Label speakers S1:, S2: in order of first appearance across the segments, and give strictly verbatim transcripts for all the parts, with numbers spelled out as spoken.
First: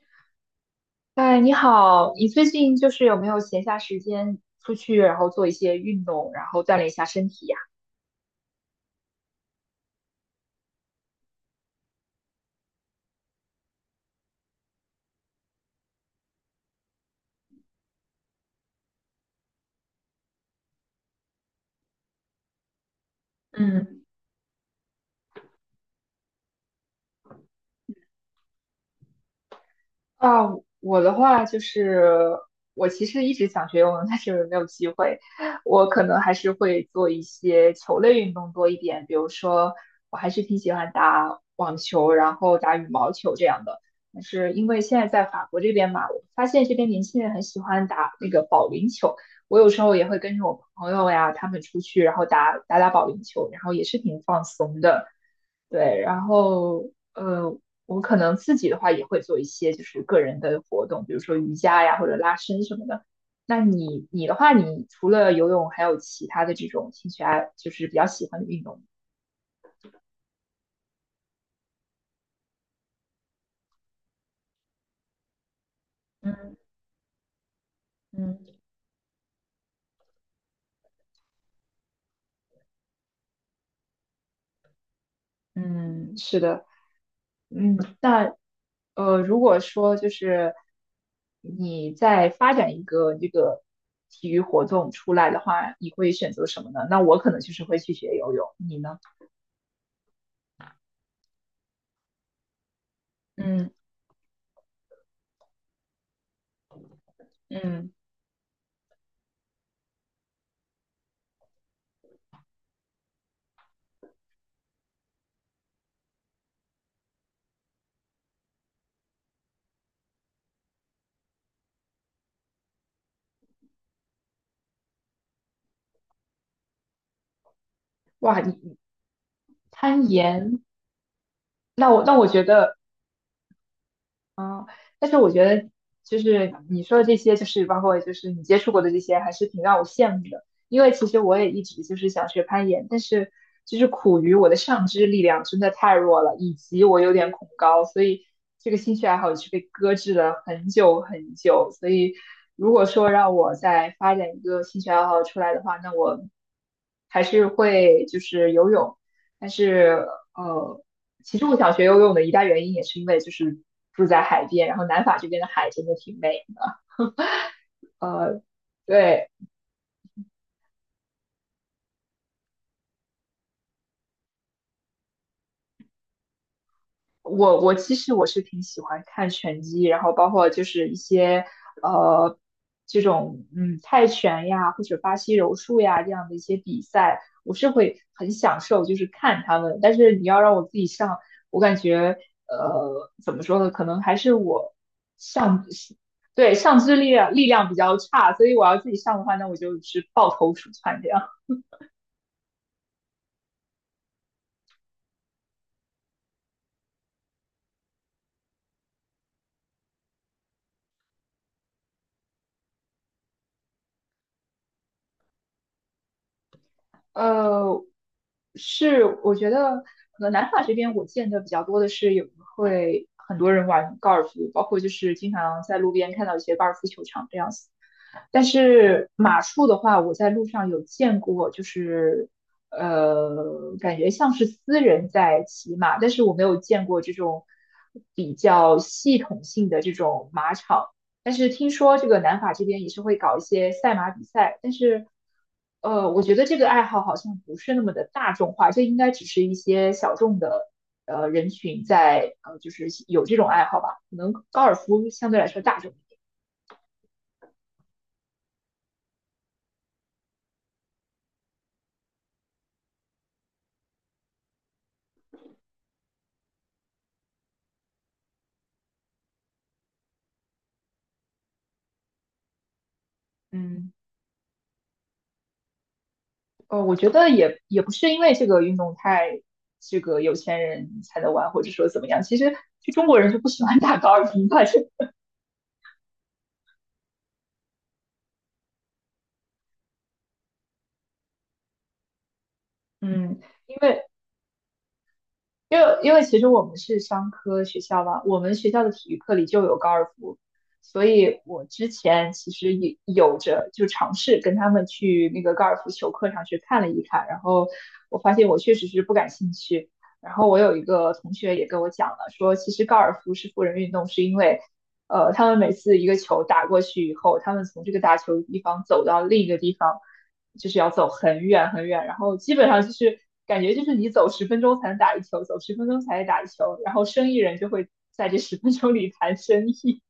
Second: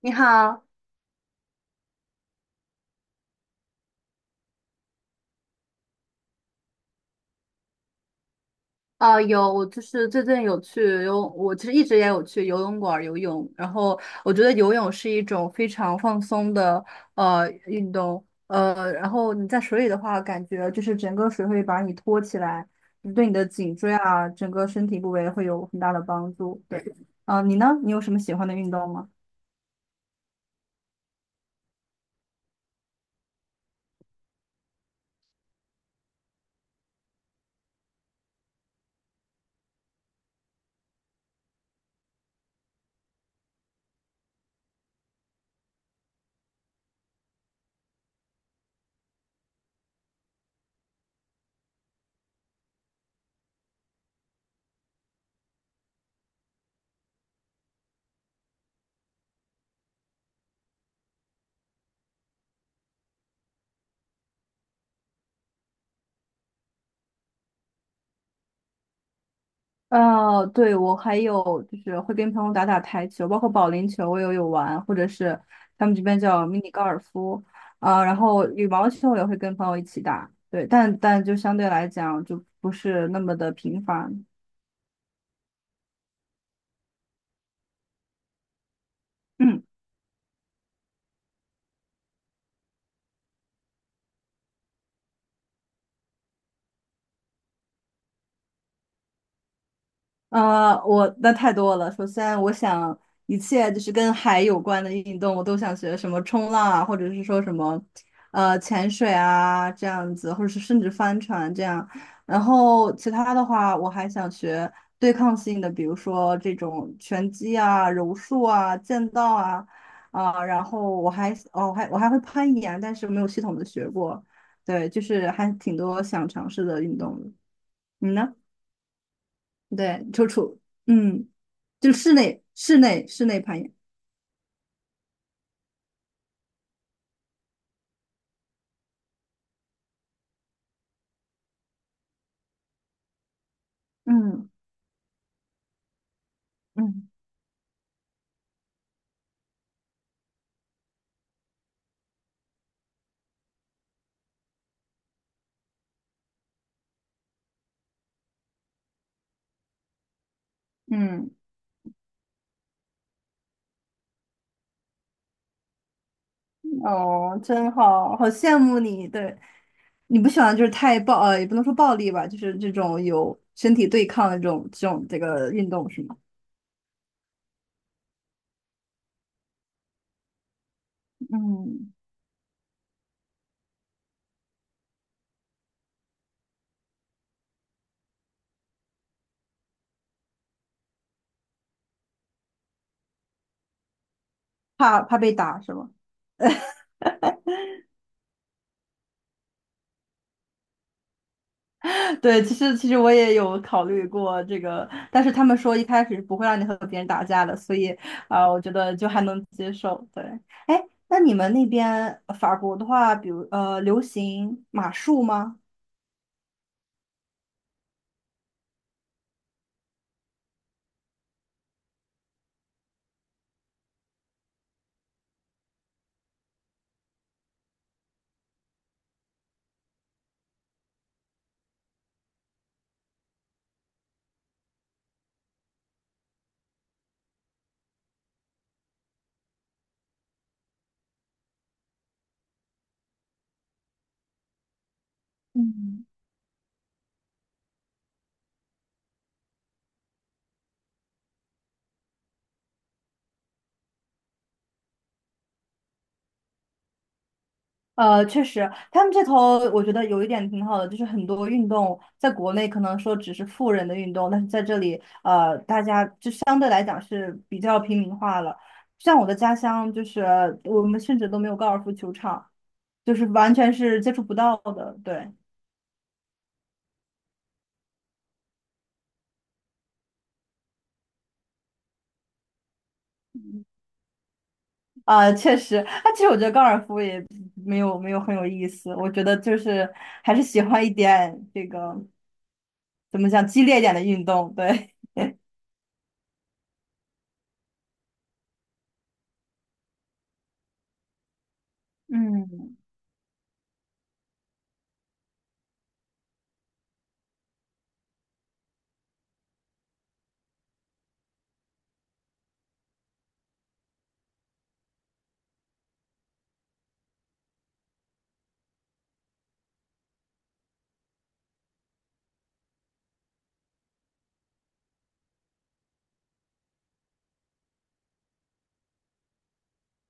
S1: 你好。
S2: 哎，你好，你最近就是有没有闲暇时间出去，然后做一些运动，然后锻炼一下身体呀？
S1: 啊，有，我就是最近有去游泳，我其实一直也有去游泳馆儿游泳。然后我觉得游泳是一种非常放松的呃运动。呃，然后你在水里的话，感觉就是整个水会把你托起来，对你的颈椎
S2: 嗯。
S1: 啊，整个身体部位会有很大的帮助。对。啊，你呢？你有什么喜欢的运动吗？
S2: 啊，我的话就是，我其实一直想学游泳，但是没有机会。我可能还是会做一些球类运动多一点，比如说，我还是挺喜欢打网球，然后打羽毛球这样的。但是因为现在在法国这边嘛，我发现这边年轻人很喜欢打那个保龄球。我有时候也会跟着我朋友呀，他们出去，然后打打打保龄球，然后也是挺放松的。对，然后呃，我可能自己的话也会做一些就是个人的活动，比如说瑜伽呀或者拉伸什么的。那你你的话，你除了游泳，还有其他的这种兴趣爱，就是比较喜欢的运动吗？
S1: 呃，对，我还有就是会跟朋友打打台球，包括保龄球我也有玩，或者是他们这边叫
S2: 嗯
S1: 迷你高尔夫。啊、然
S2: 嗯
S1: 后羽毛球我也会跟朋友一起打。对。但但就相对来讲就不是那么的频繁。
S2: 嗯，是的，嗯。呃，如 果
S1: 嗯。
S2: 说就是你在发展一个这个体育活动出来的话，你会选择什么呢？那我可能就是会去学游泳，你呢？
S1: 呃，我那太多了。首先，我想一
S2: 嗯
S1: 切就是跟海有关的运动，我都想学，什么冲浪啊，或者是说什么，
S2: 嗯，
S1: 呃，潜水啊这样子，或者是甚至帆船这样。然后其他的话，我还想学对抗性的，比如说这种拳击啊、柔术啊、剑道啊。啊、然后我还哦，我还我还会攀岩，但是没有系统的学过。对，就是还挺多想尝试的运动的。你呢？
S2: 哇，你你
S1: 对，
S2: 攀
S1: 楚楚。
S2: 岩！
S1: 嗯，
S2: 那
S1: 就
S2: 我
S1: 室
S2: 那我觉
S1: 内
S2: 得，
S1: 室内室内攀岩。
S2: 嗯，但是我觉得就是你说的这些，就是包括就是你接触过的这些，还是挺让我羡慕的。因为其实我也一直就是想学攀岩，但是就是苦于我
S1: 嗯
S2: 的上肢力量真的太弱了，以及我
S1: 嗯
S2: 有点恐高，所以这个兴趣爱好也是被搁置了很久很久。所以如果说让我再发展一个兴趣爱好出来的话，那我还是会就是游泳，但是呃。
S1: 嗯。
S2: 其实我想学游泳的一大原因也是因为就是住在海边，然后南法这边的海真的挺美的。
S1: 哦，真好，好羡慕你。
S2: 对，
S1: 对。你不喜欢就是太暴，呃，也不能说暴力吧，就是这种有身体对抗的这种这种这个运动是吗？
S2: 我我其实我是挺喜欢看拳击，然后包括就是一些
S1: 嗯。
S2: 呃这种嗯泰拳呀或者巴西柔术呀这样的一些比赛，我是会很享受就是看他们。但是你要让我自己上，我感觉呃怎么说呢，可能还是我
S1: 怕怕被打
S2: 上
S1: 是吗？
S2: 对上肢力量力量比较差，所以我要自己上的话，那我就是抱头鼠窜这样。
S1: 对。其实其实我也有考虑过这个，但是他们说一开始是不会让你和别人打架的，所以啊、我觉得就还能接受。对。哎，那你们那边呃法国的话，比如呃，流行马术吗？
S2: 呃，是，我觉得可能南法这边我见的比较多的是有会很多人玩高尔夫，包括就是经常在路边看到一些高尔夫球场这样子。但是马术的话，我在路上有见过，就是呃，感觉像是私人在骑马，但是我没有见过这种比较系统性的这种马场。但是听说这个南法这边也是会搞一些赛马比赛，但是
S1: 嗯。
S2: 呃，我觉得这个爱好好像不是那么的大众化，这应该只是一些小众的呃人群在呃，就是有这种爱好吧。可能高尔夫相对来说大众一点。
S1: 呃，确实，他们这头我觉得有一点挺好的，就是很多运动在国内可能说只是富人的运动，但是在这里，呃，大家就相对来讲是比较平民化了。像我的家乡，就是我们甚至都没有高尔夫球场，就是完全
S2: 嗯。
S1: 是接触不到的。对。
S2: 呃，我觉得也也不是因为这个运动太这个有钱人才能玩，或者说怎么样。其实就中国人就不喜欢打高尔夫吧，就
S1: 啊、确实。那其实我觉得高尔夫也没有没有很有意思。我觉得就是还是喜欢一点这个 怎么
S2: 嗯，
S1: 讲激
S2: 因
S1: 烈一点的
S2: 为
S1: 运动。对。
S2: 因为因为其实我们是商科学校嘛，我们学校的体育课里就有高尔夫，所以我之 前其实
S1: 嗯。
S2: 也有着就尝试跟他们去那个高尔夫球课上去看了一看，然后我发现我确实是不感兴趣。然后我有一个同学也跟我讲了，说其实高尔夫是富人运动，是因为呃，他们每次一个球打过去以后，他们从这个打球的地方走到另一个地方，就是要走很远很远，然后基本上就是感觉就是你走十分钟才能打一球，走十分钟才能打一球，然后生意人就会在这十分钟里谈生意。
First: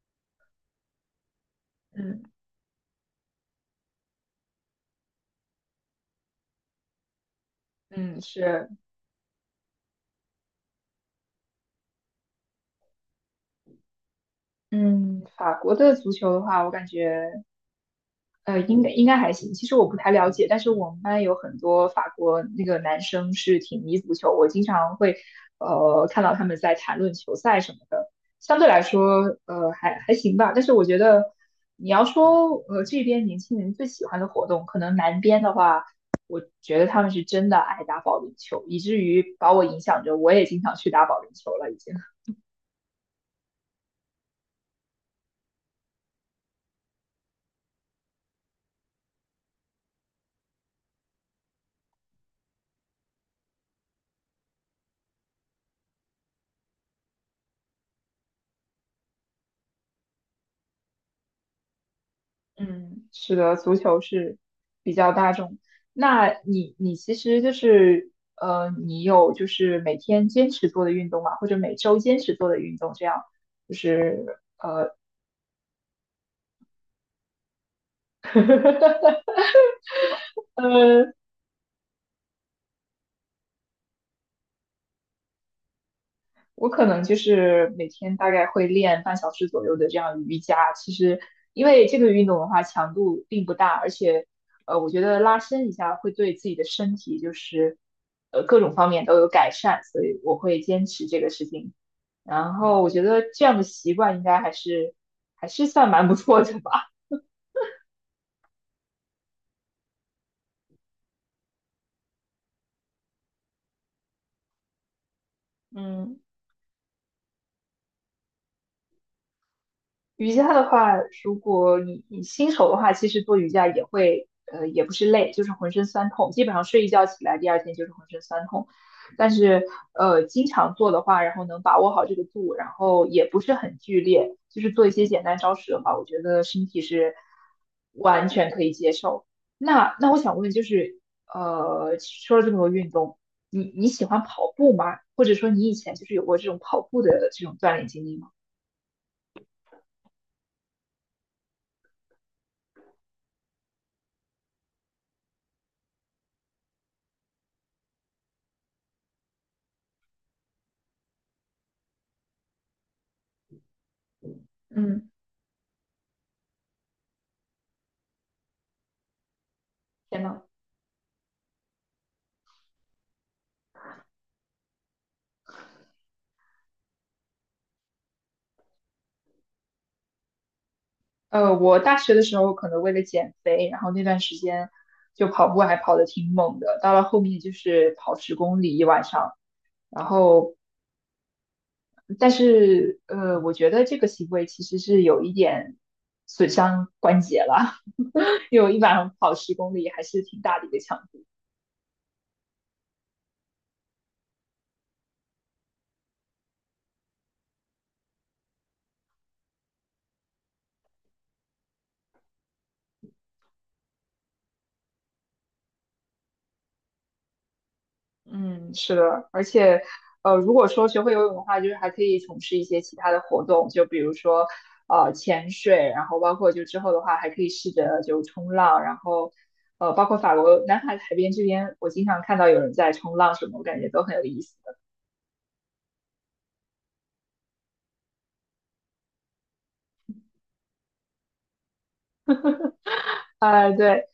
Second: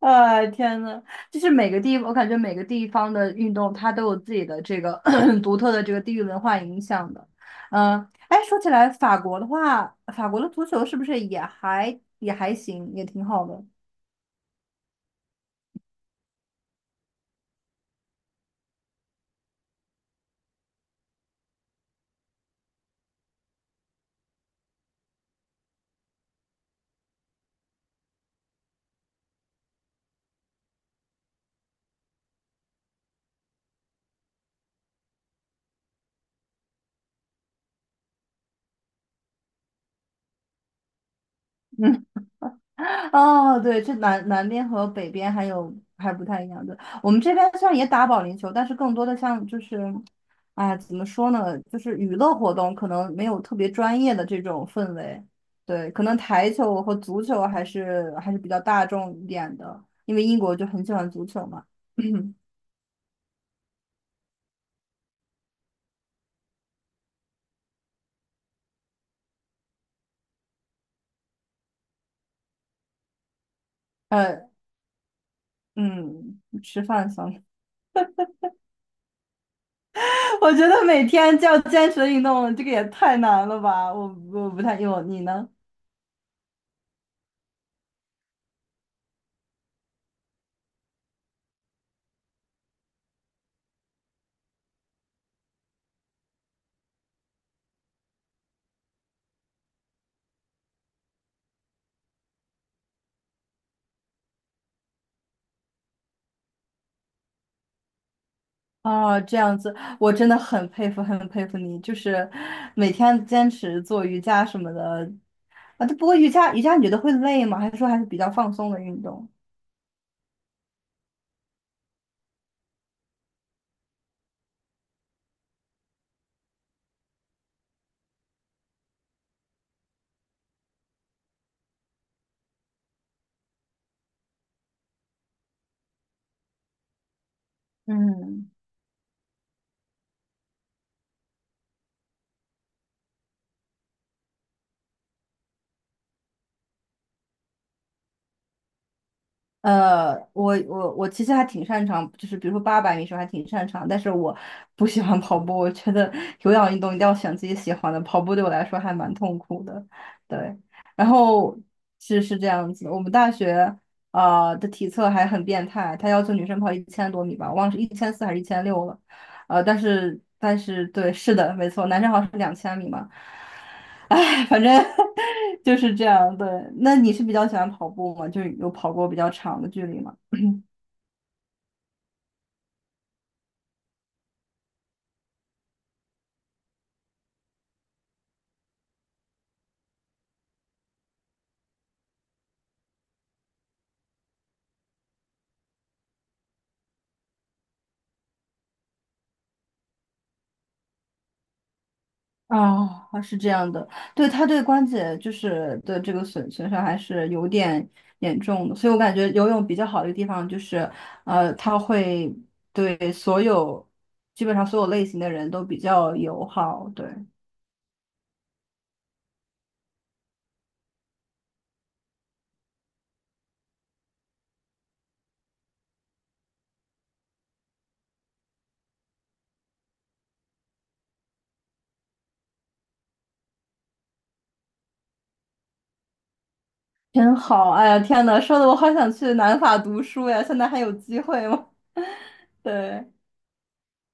S1: 哎，天呐，就是每个地，我
S2: 嗯
S1: 感觉每个地方的运动，它都有自己的这个 独特的这个地域文化影响的。嗯。
S2: 嗯，
S1: 哎，说
S2: 是，
S1: 起来，法国的话，法国的足球是不是也还也还行，也挺好的？
S2: 嗯，法国的足球的话，我感觉。呃，应该应该还行。其实我不太了解，但是我们班有很多法国那个男生是挺迷足球，我经常会呃看到他们在谈论球赛什么的。相对来说，呃，还还行吧。但是我觉得你要说呃这边年轻人最喜欢的活动，可能南边的话，我觉得他们是真的爱打保龄球，以至于把我影响着，我也经常去打保龄球了已 经。
S1: 嗯。哦，对，这南南边和北边还有还不太一样。对。我们这边虽然也打保龄球，但是更多的像就是，哎，怎么说呢，就是娱乐活动可能没有特别专业的这种氛围。对。可能台球和足球还是还是比较大众一点的，因为英国就很喜欢足球嘛。
S2: 嗯，是的，足球是比较大众。那你你其实就是呃，你有就是每天坚持做的运动嘛，或者每周坚持做的运动，这样就是
S1: 呃，嗯，吃饭算了。我觉得每天就要坚持运动，这个也太难了吧？我我不太，有你呢？
S2: 我可能就是每天大概会练半小时左右的这样瑜伽。其实，因为这个运动的话强度并不大，而且，呃，我觉得拉伸一下会对自己的身体就是，呃，各种方面都有改善，所以我会坚持这个事情。然后我觉得这样的习惯应该还是还是算蛮不错的吧。
S1: 哦，这样子。我真的很佩服，很佩服你，就是每天坚持做瑜伽什么的啊。不过
S2: 嗯
S1: 瑜伽，瑜伽你觉得会累吗？还是说还是比较放松的运动？
S2: 瑜伽的话，如果你你新手的话，其实做瑜伽也会，呃，也不是累，就是浑身酸痛，基本上睡一觉起来，第二天就是浑身酸痛。但是，呃，经常做的话，然后能把握好这个度，然后也不是很剧烈，就是做一些简单招式的话，我觉得身体是完
S1: 嗯。
S2: 全可以接受。那那我想问，就是，呃，说了这么多运动，你你喜欢跑步吗？或者说你以前就是有过这种跑步的这种锻炼经历吗？
S1: 呃，我我我其实还挺擅长，就是比如说八百米时候还挺擅长，但是我不喜欢跑步，我觉得有氧运动一定要选自己喜欢的，跑步对我来说还蛮痛苦的。对。然后是是这样子，我们大学呃的体
S2: 嗯。
S1: 测还很变态，他要求女生跑一千多米吧，我忘了是一千四还是一千六了。呃，但是
S2: 天呐！
S1: 但是对，是的，没错，男生好像是两千米嘛。哎，反正 就是这样。对。那你是比较喜欢跑步吗？就是有跑过比较长的距离吗？
S2: 呃，我大学的时候可能为了减肥，然后那段时间就跑步还跑得挺猛的，到了后面就是跑十公里一晚上。然后，但是呃，我觉得这个行为其实是有一点损伤关节了，因为我一晚上跑十公里还是挺大的一个强
S1: 哦，是这样的。对，他对关节就是的这个损损伤还是有点严重的，所以我感觉游泳比较好的一个地方就是，呃，它会对所有基本上所有类型的人都比较友好。对。
S2: 嗯，是的，而且，呃，如果说学会游泳的话，就是还可以从事一些其他的活动，就比如说，呃，潜水，然后包括就之后的话，还可以试着就冲浪，然后，呃，包括法国南海海边这边，我经常看到有人在冲浪什么，我感觉都很有意思的。
S1: 真好。哎呀，天呐，说的我好想去南法读书呀，现在还有机会吗？对。
S2: 啊，对，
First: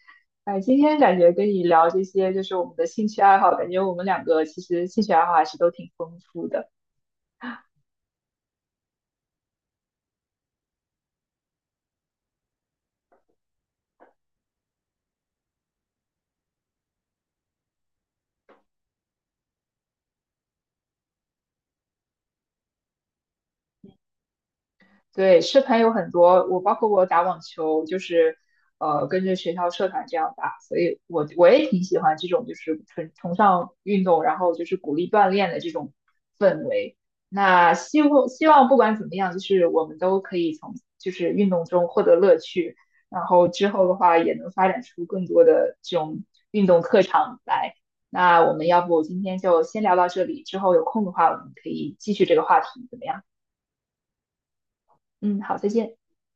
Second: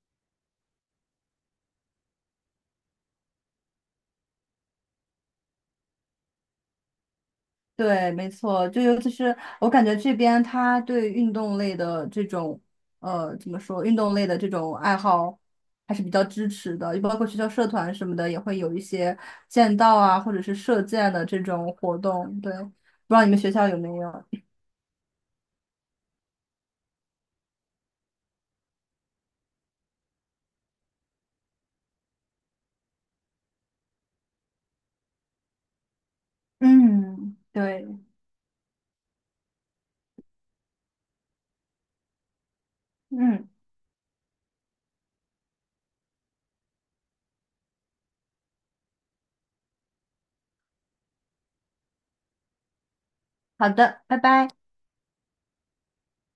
S2: 哎、今天感觉跟你聊这些，就是我们的兴趣爱好，感觉我们两个其实兴趣爱好还是都挺丰富的。
S1: 对，没错。就尤其是我感觉这边他对运动类的这种，呃，怎么说，运动类的这种爱好还是比较支持的，就包括学校社团什么的，也会有一些剑道啊，或者是射箭的这种活动。对。不知道你们学校有没有？
S2: 对，社团有很多，我包括我打网球，就是呃跟着学校社团这样打，所以我我也挺喜欢这种就是崇崇尚运动，然后就是鼓励锻炼的这种氛围。
S1: 嗯，
S2: 那
S1: 对。
S2: 希望希望不管怎么样，就是我们都可以从就是运动中获得乐趣，然后
S1: 嗯，
S2: 之后的话也能发展出更多的这种运动特长来。那我们要不今天就先聊到这里，之后有空的话我们可以继续这个话题，怎么样？
S1: 好的。拜拜。
S2: 嗯，好，再见。